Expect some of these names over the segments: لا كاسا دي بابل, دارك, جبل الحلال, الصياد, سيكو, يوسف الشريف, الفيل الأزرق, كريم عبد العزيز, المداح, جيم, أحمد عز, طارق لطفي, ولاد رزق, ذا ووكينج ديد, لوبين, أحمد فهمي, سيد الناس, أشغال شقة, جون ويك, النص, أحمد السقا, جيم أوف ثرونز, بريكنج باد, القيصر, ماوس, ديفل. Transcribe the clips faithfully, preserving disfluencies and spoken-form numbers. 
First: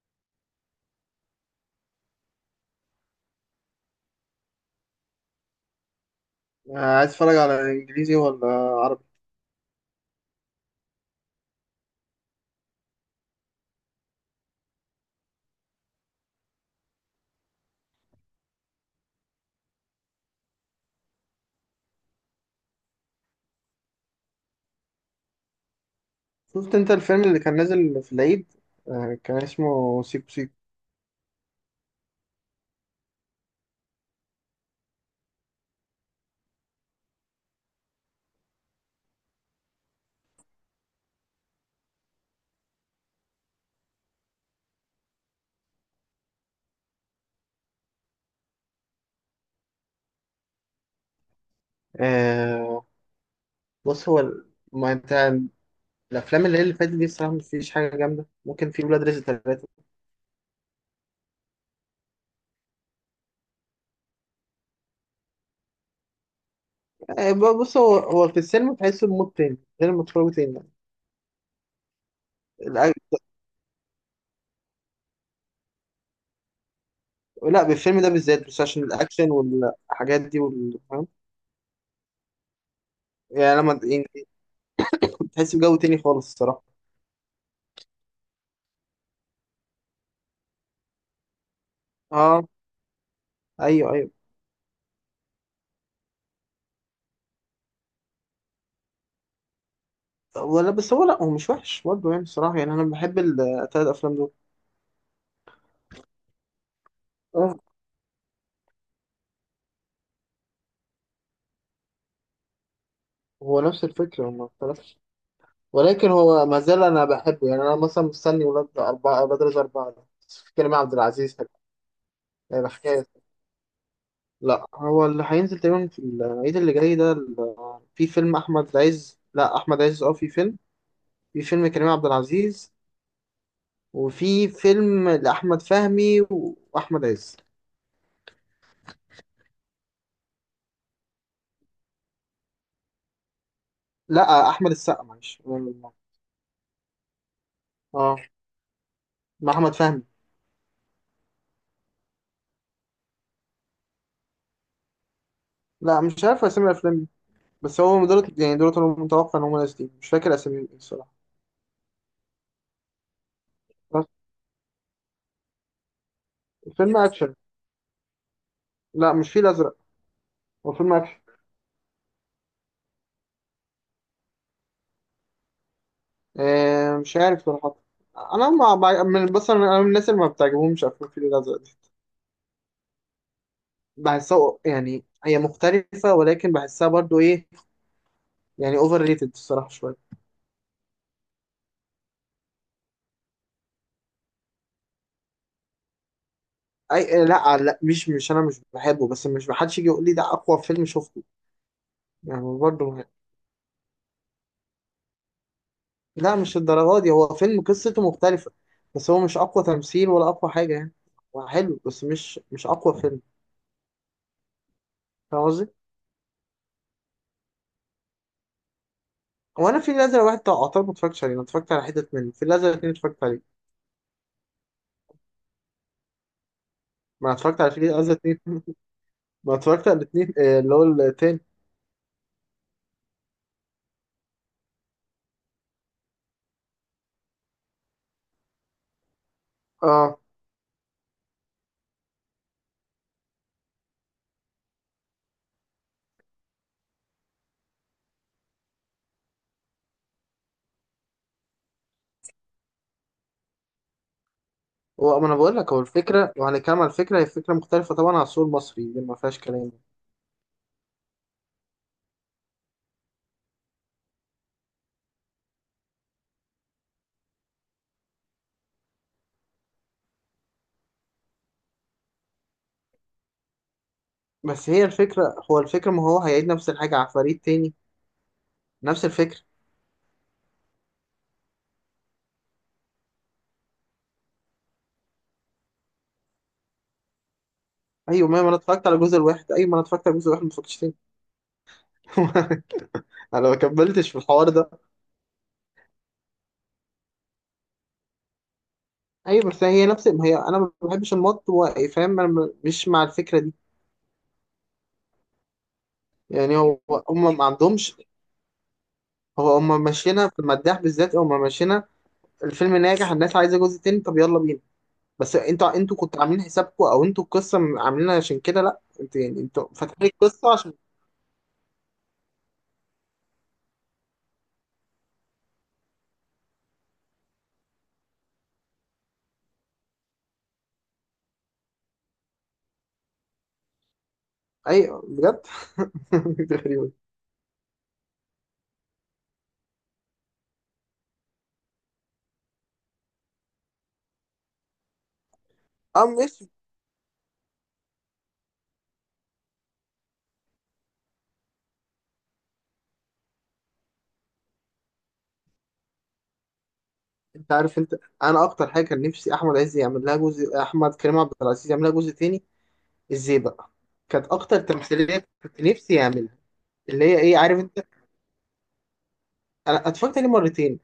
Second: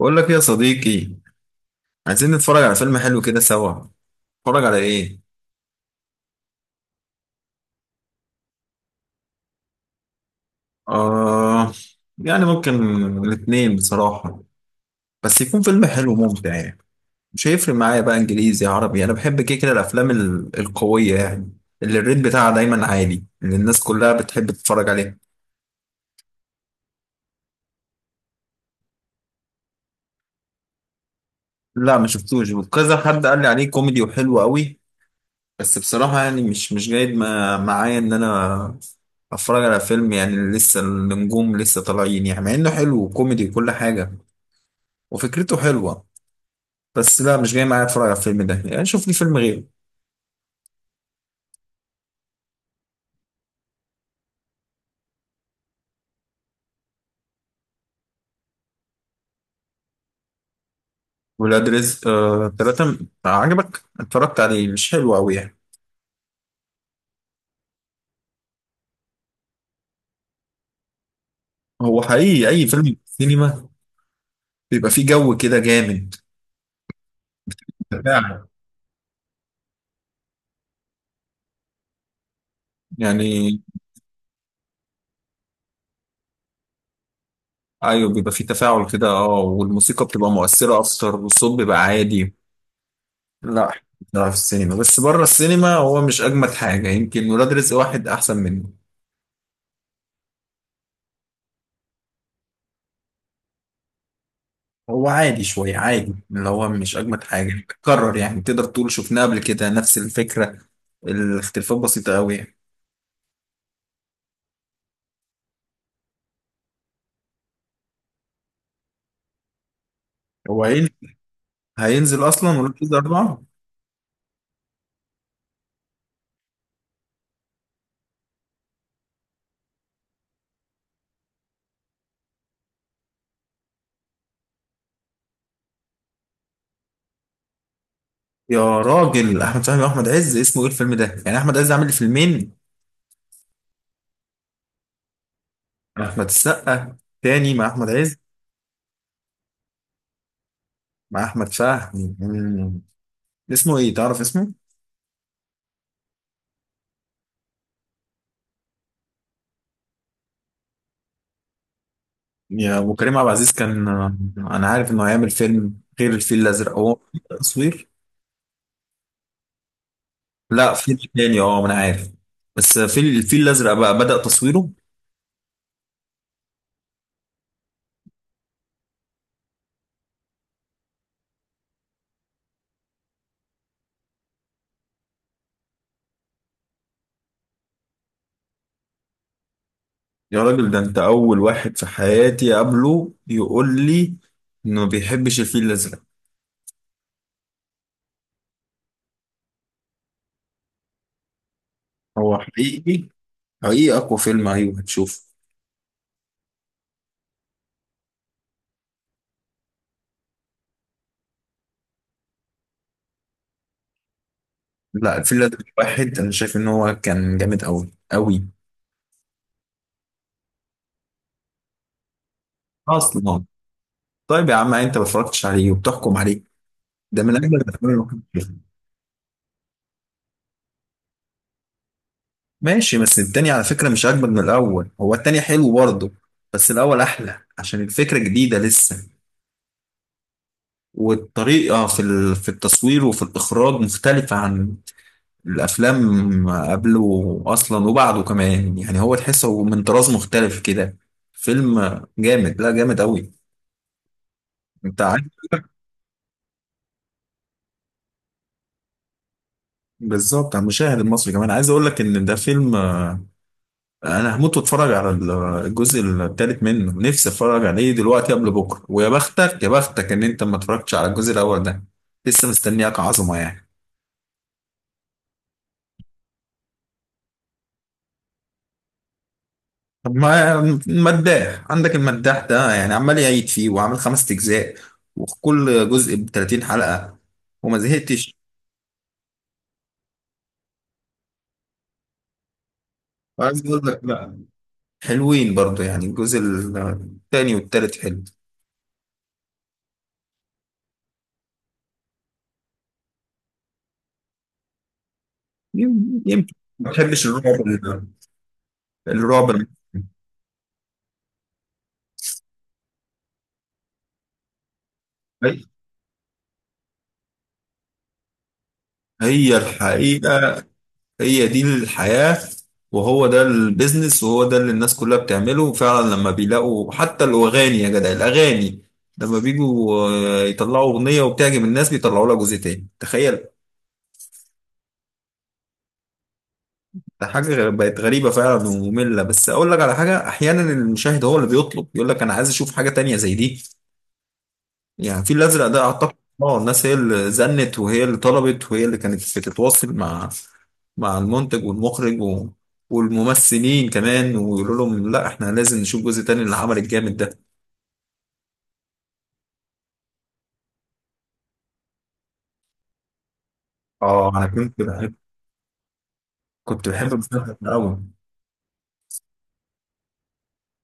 بقول لك إيه يا صديقي؟ عايزين نتفرج على فيلم حلو كده سوا. نتفرج على ايه؟ آه، عايز اتفرج على انجليزي ولا عربي؟ آه، يعني ممكن الاثنين بصراحة، بس يكون فيلم حلو ممتع يعني. مش هيفرق معايا بقى انجليزي عربي، انا بحب كده كده الافلام ال- القوية يعني، اللي الريت بتاعها دايما عالي، اللي الناس كلها بتحب تتفرج عليه. شفت انت الفيلم اللي كان نازل في العيد؟ آه، كان اسمه سيكو سيكو. لا ما شفتوش، وكذا حد قال لي عليه كوميدي وحلو قوي، بس بصراحة يعني مش مش جايد ما- معايا إن أنا أتفرج على فيلم يعني لسه النجوم لسه طالعين يعني، مع إنه حلو وكوميدي وكل حاجة وفكرته حلوة، بس لا مش جاي معايا أتفرج على الفيلم ده، يعني شوف لي فيلم غيره. آه، بص هو ال- ما انت الافلام اللي هي اللي فاتت دي الصراحه، مفيش حاجه جامده، ممكن في ولاد رزق ثلاثه. ولاد رزق آه تلاتة، م- عجبك؟ اتفرجت عليه مش حلو أوي يعني. آه، ب- بص هو هو في السينما تحسه بمود تاني غير لما تتفرجوا تاني يعني. هو حقيقي أي الأ- فيلم سينما بيبقى فيه جو كده جامد. لا، بالفيلم ده تفاعل بالذات بس عشان الاكشن والحاجات دي وال... فاهم؟ يعني. يعني لما يعني تحس بجو تاني خالص الصراحه. أيوه بيبقى فيه تفاعل كده، أه، والموسيقى بتبقى مؤثرة أكتر والصوت بيبقى عادي. اه، لا، ايوه ايوه. بصراحة في السينما، بس بره السينما هو مش أجمد حاجة، يمكن ولاد رزق واحد أحسن منه. ولا، بس هو لا، هو مش وحش برضه يعني الصراحه، يعني انا بحب الثلاث افلام هو عادي شوية، عادي، اللي هو مش أجمد دول. حاجة، بتكرر يعني، تقدر تقول شفناه قبل كده، نفس الفكرة، الاختلافات بسيطة أوي يعني. هو نفس الفكرة، هو ما اختلفش، ولكن هو ما زال أنا بحبه، يعني أنا مثلا مستني ولاد أربعة أولاد رزق أربعة ده، هو كريم هين- عبد العزيز هيبقى هينزل أصلا هيبقى ولاد رزق حكاية. أربعة. لا، هو اللي هينزل تقريبا في العيد اللي جاي ده ال- في فيلم أحمد عز، لا، أحمد عز أه، في فيلم، في فيلم كريم عبد العزيز، وفي فيلم لأحمد فهمي وأحمد عز. يا راجل، أحمد فهمي وأحمد عز اسمه إيه الفيلم ده؟ يعني أحمد عز عامل فيلمين. لا، أحمد السقا معلش. أحمد السقا تاني مع أحمد عز، أه، مع أحمد فهمي. مع أحمد فهمي. مم. اسمه إيه، تعرف اسمه؟ لا، مش عارف أسامي الأفلام دي. بس هو دول يعني دول أنا متوقع إن هم نازلين، مش فاكر أساميهم إيه الصراحة. يا ابو، كريم عبد العزيز كان، انا عارف انه هيعمل فيلم غير الفيل الازرق هو، فيلم اكشن. تصوير. لا، مش فيل ازرق، هو لا فيلم فيلم اكشن. تاني، اه ما انا عارف، بس فيل الفيل الازرق بقى بدأ تصويره. آه، مش عارف صراحه. انا ما ما- من بس انا أنا من الناس اللي ما بتعجبهمش افلام الفيل الازرق دي، بحسها يعني هي مختلفه، ولكن بحسها برضو ايه، يعني اوفر ريتد الصراحه شويه. يا راجل، ده انت اول واحد في حياتي اقابله يقول لي انه ما بيحبش الفيل الازرق. اي لا لا، مش مش انا مش بحبه، بس مش، محدش يجي يقول لي ده اقوى فيلم شفته هو يعني، برضو ما- حقيقي، حقيقي اقوى فيلم، ايوه هتشوفه. لا، مش الدرجه دي، هو فيلم قصته مختلفه، بس هو مش اقوى تمثيل ولا اقوى حاجه يعني، هو حلو بس مش مش اقوى فيلم، لا الفيل فاهم الازرق قصدي؟ واحد انا شايف ان هو كان جامد قوي قوي هو انا في الازرق واحد بتاع قطار ما اتفرجتش عليه، انا اتفرجت على حتت منه، في الازرق اتنين اتفرجت عليه. اصلا. طيب يا عم، انت ما اتفرجتش عليه وبتحكم عليه؟ ده ما من اجمل اتفرجت على في الافلام اللي الازرق ممكن اتنين تشوفها. ما اتفرجت على الاتنين، آه، اللي هو التاني. ماشي، بس التاني على فكرة مش أجمد من الأول، هو التاني حلو برضه، بس الأول أحلى عشان الفكرة جديدة لسه، اه. والطريقة في ال- في التصوير وفي الإخراج مختلفة عن الأفلام قبله أصلا وبعده كمان يعني، هو تحسه هو من طراز مختلف كده. فيلم جامد، لا جامد أوي، أنت هو، عارف. ما انا بقول لك، هو الفكره، لو هنتكلم على الفكره، هي فكره مختلفه طبعا عن السوق المصري، دي ما فيهاش كلام. بالظبط، على المشاهد المصري كمان، عايز أقول لك إن ده فيلم انا هموت واتفرج على الجزء الثالث منه، نفسي اتفرج عليه دلوقتي قبل بكره، ويا بختك يا بختك ان انت ما اتفرجتش على الجزء الاول ده، لسه مستنياك عظمه يعني. بس هي الفكره، هو الفكره، ما هو هيعيد نفس الحاجه على فريق تاني، نفس الفكره. طب ما المداح عندك، المداح ده يعني عمال يعيد فيه وعامل خمس اجزاء، وكل جزء ب ثلاثين حلقه وما ايوه زهقتش. ما ما انا اتفرجت على الجزء الواحد ايوه، ما انا اتفرجت على الجزء الواحد، ما اتفرجتش تاني انا ما عايز اقول لك كملتش في لا، الحوار ده. حلوين برضو يعني الجزء الثاني والثالث حلو. ايوه، بس هي نفس، ما هي انا ما بحبش المط و- فاهم، انا م- مش مع الفكره دي، يم- يمكن يعني هو، ما بحبش هم ما الرعب، عندهمش. الرعب. هو هما ماشيينها في المداح بالذات، هما ماشيينها، الفيلم ناجح، الناس عايزه جزء تاني، طب يلا بينا. بس، انتوا انتوا كنتوا عاملين حسابكم، او انتوا القصه عاملينها عشان كده، لا، انتوا يعني هي انتوا فاتحين القصه الحقيقة، عشان، هي دي الحياة، وهو ده البيزنس، وهو ده اللي الناس كلها بتعمله فعلا، لما بيلاقوا حتى الأغاني، يا جدع الأغاني لما بيجوا آه، يطلعوا أغنية وبتعجب الناس بيطلعوا لها جزء تاني، تخيل. ايوه بجد غريبة. ده حاجة غ- بقت غريبة فعلا ومملة، بس أقول لك على حاجة، أحيانا المشاهد هو اللي بيطلب يقول لك أنا عايز أشوف حاجة تانية زي دي، يعني الفيل الأزرق ده اه، أعتقد، ماشي. اه الناس هي اللي زنت وهي اللي طلبت وهي اللي كانت بتتواصل مع مع المنتج والمخرج و... والممثلين كمان، ويقولوا لهم لا احنا لازم نشوف جزء تاني للعمل الجامد ده. انت عارف انت، انا اكتر حاجه كان نفسي احمد عز يعمل لها جزء، احمد كريم عبد العزيز يعمل لها جزء تاني، ازاي بقى؟ كانت اه انا اكتر كنت بحب تمثيليه كنت نفسي يعملها، كنت اللي بحب هي ايه، المسلسل عارف ده انت، قوي، انا اتفرجت عليه مرتين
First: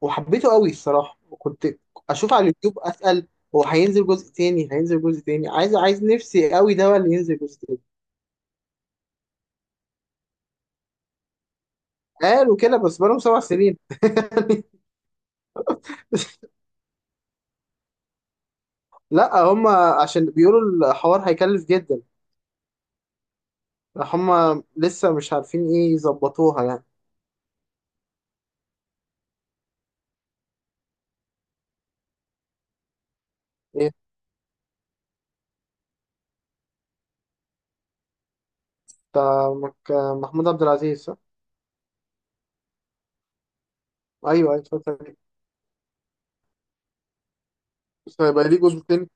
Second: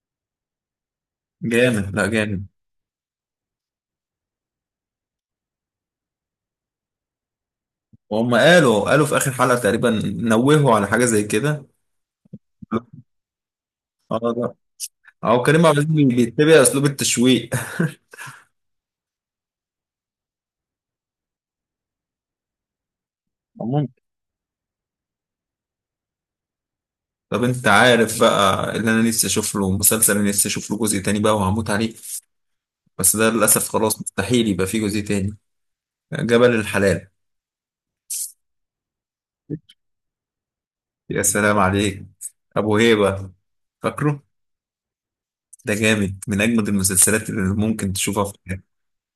وحبيته قوي الصراحه، وكنت جامد لا اشوف على جامد. اليوتيوب اسال، هو هينزل جزء تاني؟ هينزل جزء تاني، عايز عايز نفسي قوي ده هو اللي ينزل جزء تاني. وهم قالوا قالوا في اخر حلقة تقريبا نوهوا على حاجة زي كده. قالوا كده بس بقالهم سبع سنين اه، لا، يعني. اه كريم عبد العزيز بيتبع اسلوب التشويق لا هم، عشان بيقولوا الحوار هيكلف جدا، عموما، هم لسه مش عارفين ايه، يظبطوها يعني. طب انت عارف بقى، اللي انا نفسي اشوف له مسلسل، انا نفسي اشوف له جزء تاني بقى وهموت عليه، بس ده للأسف ايه، خلاص مستحيل يبقى فيه جزء تاني، جبل الحلال. بتاع مك- محمود عبد العزيز صح؟ يا سلام عليك، أبو هيبة، فاكره؟ ايوه ايوه، اتفرجت عليه. ده جامد من أجمد المسلسلات اللي ممكن بس تشوفها في هيبقى ليه حياتك. جزء تاني؟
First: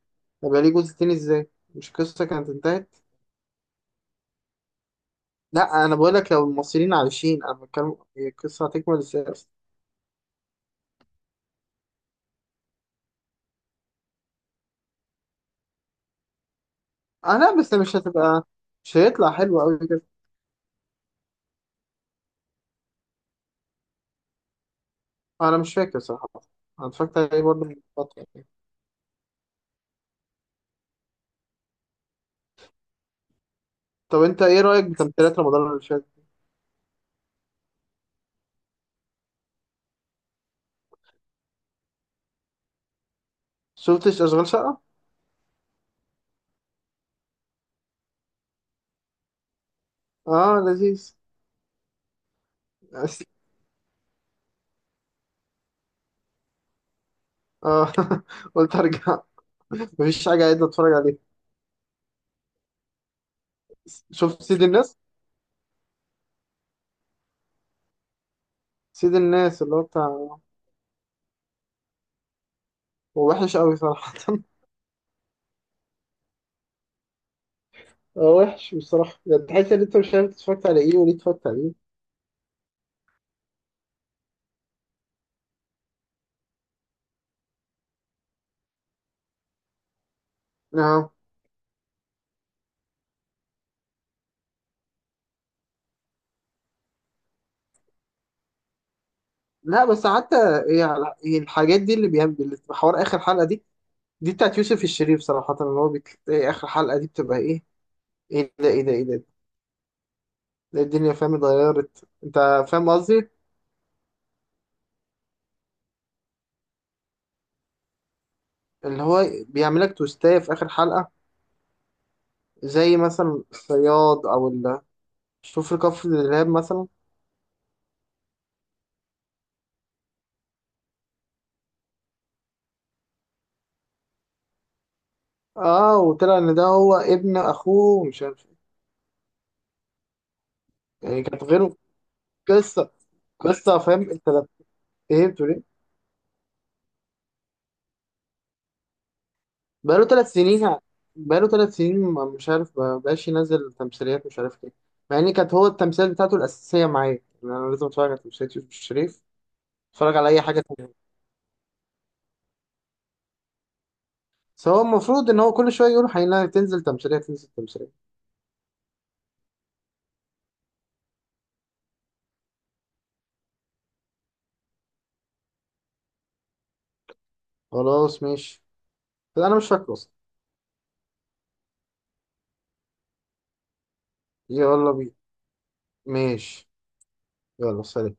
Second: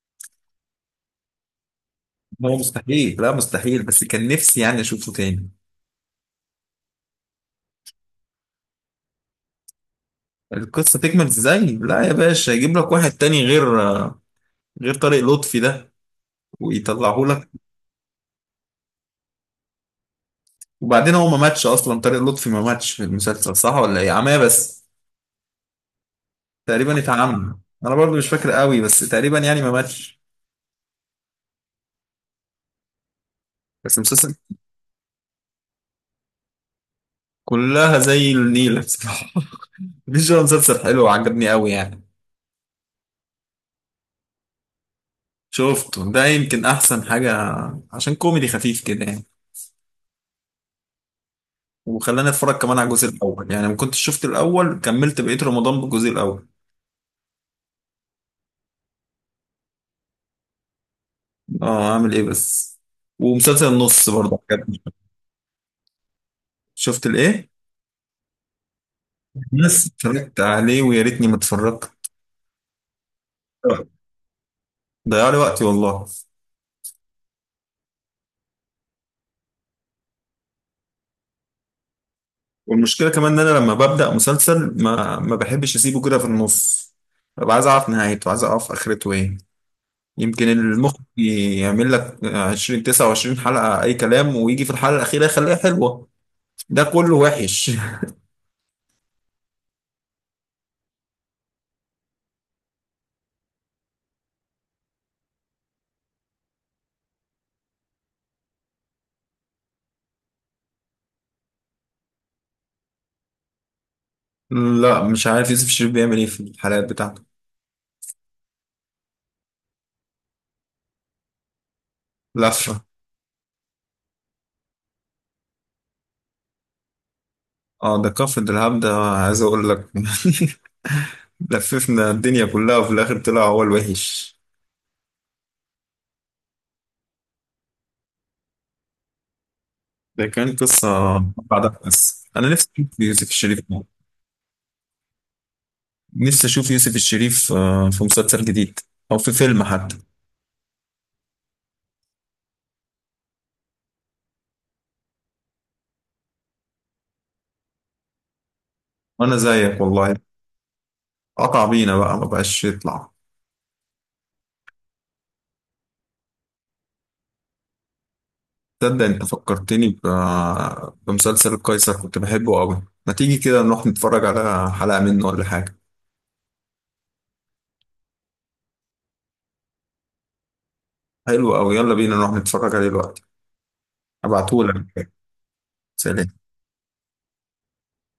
هيبقى ليه جزء تاني ازاي؟ مش قصة كانت هو انتهت. مستحيل، لا مستحيل، بس كان نفسي يعني أشوفه تاني. لا، انا بقول لك لو المصريين عايشين، انا بتكلم القصة هتكمل ازاي. القصة تكمل إزاي؟ لا يا باشا، يجيب لك واحد تاني غير، غير طارق لطفي ده، ويطلعه آه لك. لا، بس مش هتبقى، مش هيطلع حلو أوي كده. وبعدين هو ما ماتش أصلا، طارق لطفي ما ماتش في المسلسل، صح ولا إيه؟ عماه بس، أنا مش فاكر صراحة، أنا تقريبا اتفرجت عليه اتعمى. برضه من أنا برضو فترة مش يعني. فاكر قوي، بس تقريبا يعني ما ماتش، بس طب المسلسل. أنت إيه رأيك بتمثيلات رمضان اللي فات؟ كلها زي النيلة بصراحة مفيش. هو مسلسل حلو وعجبني قوي يعني، شفتش أشغال شقة؟ شفته ده يمكن أحسن حاجة، عشان كوميدي خفيف كده يعني، آه لذيذ، وخلاني أتفرج كمان على الجزء بس- الأول، يعني ما كنتش شفت الأول، كملت بقية رمضان بالجزء الأول. آه قلت أرجع، مفيش حاجة عايز أتفرج عليها. أه، أعمل إيه بس. ومسلسل النص برضه شفت سيد عجبني. الناس؟ شفت الإيه؟ سيد الناس اللي هو بس بتاع، اتفرجت عليه ويا ريتني ما اتفرجت، هو وحش أوي صراحة ضيع لي وقتي والله. هو وحش بصراحة، يعني تحس إن أنت مش عارف اتفرجت على إيه وليه اتفرجت عليه. والمشكلة كمان إن أنا لما ببدأ مسلسل ما ما بحبش أسيبه كده في النص، ببقى عايز أعرف نهايته، عايز أعرف آخرته إيه. يمكن المخ آه يعمل لك عشرين تسعة وعشرين حلقة أي كلام ويجي في الحلقة الأخيرة يخليها حلوة، ده كله وحش. لا بس حتى، هي هي الحاجات دي اللي بيعمل حوار آخر حلقة دي، دي بتاعت يوسف الشريف صراحة، اللي هو بتلاقي آخر حلقة دي بتبقى إيه، إيه ده، إيه ده، إيه ده، ده الدنيا فاهم اتغيرت أنت، فاهم قصدي؟ لا مش عارف يوسف الشريف بيعمل إيه في الحلقات بتاعته، اللي هو بيعملك توستاية في آخر حلقة، لفة. زي مثلا الصياد أو ال شوف الكفر الإرهاب مثلا. اه ده كفر دلهاب ده، عايز أقول لك لففنا الدنيا كلها وفي الآخر طلع هو الوحش. آه، وطلع إن ده هو ابن أخوه ومش عارف إيه. ده كان قصة يعني كانت غير، بعدها، بس أنا نفسي قصة أشوف يوسف الشريف، قصة، فاهم أنت، لو فهمت. نفسي أشوف يوسف الشريف آه، في مسلسل جديد أو في فيلم حتى. بقاله ثلاث سنين يعني. بقاله ثلاث سنين ما- مش عارف، ما بقاش ينزل تمثيليات، مش عارف ايه، مع ان كانت هو التمثيل بتاعته الاساسيه معايا، يعني انا لازم اتفرج على تمثيليات يوسف الشريف، وأنا زيك والله، اتفرج على اي حاجه تانية. قطع بينا بقى ما بقاش يطلع. بس هو المفروض ان هو كل شويه يقول هينزل، تنزل تمثيليه تنزل تمثيليه. تصدق انت فكرتني ب... بمسلسل القيصر، كنت بحبه قوي. ما تيجي كده نروح نتفرج على حلقة منه ولا حاجة؟ خلاص ماشي، انا مش فاكره اصلا. حلو قوي، يلا بينا نروح نتفرج عليه دلوقتي، هبعتهولك، يلا بينا. سلام. ماشي، يلا سلام.